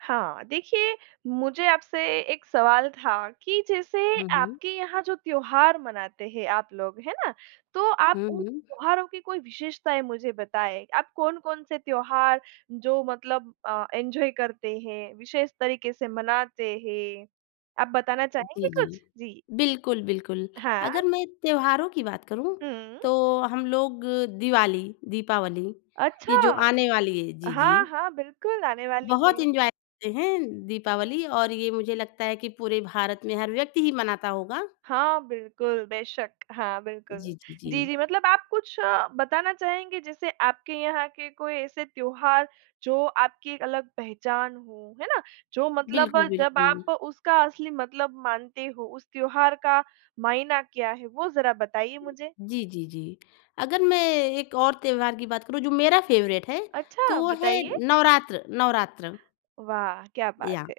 हाँ। देखिए, मुझे आपसे एक सवाल था कि जैसे हुँ, हुँ। आपके यहाँ जो त्योहार मनाते हैं आप लोग, है ना? तो आप हुँ, उन हुँ। त्योहारों की कोई विशेषताएँ मुझे बताएँ। आप कौन-कौन से त्योहार, जो मतलब अ, एन्जॉय करते हैं, विशेष तरीके से मनाते हैं, आप बताना जी, चाहेंगे जी। कुछ? जी। बिल्कुल, बिल्कुल। हाँ। अगर मैं त्योहारों की बात करूँ, हम्म। तो हम लोग दिवाली दीपावली, ये अच्छा! जो ओ आने वाली है। अ, जी, हाँ, जी। हाँ, बिल्कुल, आने वाली बहुत है। एन्जॉय करते हैं, दीपावली और ये मुझे लगता है कि पूरे भारत में हर व्यक्ति ही मनाता होगा। हाँ, बिल्कुल, बेशक। हाँ, बिल्कुल। जी, जी, जी, जी। जी मतलब आप कुछ अ, बताना चाहेंगे, जैसे आपके यहाँ के कोई ऐसे त्योहार, जो आपकी एक अलग पहचान हों, है ना? जो मतलब, बिल्कुल, जब बिल्कुल। आप उसका असली मतलब मानते हो, उस त्योहार का मायना क्या है? वो ज़रा बताइए मुझे। जी, जी, जी। अगर मैं एक और त्योहार की बात करूँ, जो मेरा फ़ेवरेट है, तो अच्छा! वो है, बताइए। नवरात्र, नवरात्र। वाह! क्या बात याह। है।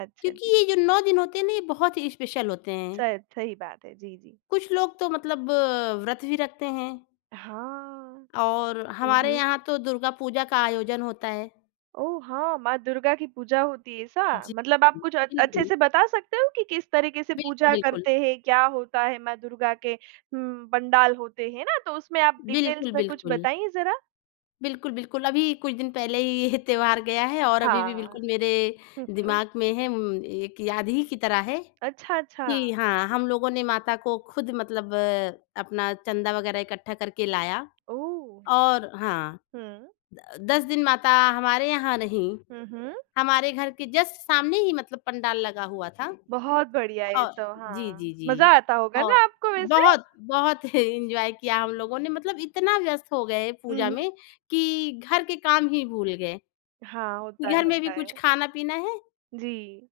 अच्छा जी। क्योंकि ये जो 9 दिन होते हैं ना, ये बहुत ही स्पेशल होते हैं। शायद, सही बात है, जी, जी। कुछ लोग तो मतलब अ, व्रत भी रखते हैं। हाँ, और हुँ, हमारे हुँ। यहाँ तो दुर्गा पूजा का आयोजन होता है। ओह! हाँ। माँ दुर्गा की पूजा होती है, ऐसा? जी। मतलब आप कुछ अ जी, अच्छे जी। से बता सकते हो कि किस तरीके से बिल्कुल, पूजा बिल्कुल। करते हैं, क्या होता है माँ दुर्गा के उँ, पंडाल होते हैं, हैं ना? तो उसमें आप डिटेल्स बिल्कुल, में कुछ बिल्कुल। बताइए ज़रा। बिल्कुल, बिल्कुल। अभी कुछ दिन पहले ही ये त्योहार गया है और अभी भी हाँ। बिल्कुल मेरे, हुँ, हुँ। दिमाग में है, म्म एक याद ही की तरह है। अच्छा, कि अच्छा। हाँ, हम लोगों ने माता को खुद मतलब अ, अपना चँदा वग़ैरह इकट्ठा करके लाया ओह! और हाँ। हुँ। द 10 दिन माता, हमारे यहाँ नहीं, हुँ, हुँ। हमारे घर के जस्ट सामने ही मतलब पंडाल लगा हुआ था। बहुत बढ़िया ये औ तो, जी, जी, हाँ, मज़ा जी। आता होगा औ ना आपको वैसे? बहुत, बहुत एन्जॉय किया हम लोगों ने, मतलब इतना व्यस्त हो गए, हुँ, पूजा हुँ। में कि घर के काम ही भूल गए, हाँ, होता कि है, घर में भी होता कुछ है। खाना-पीना है। जी।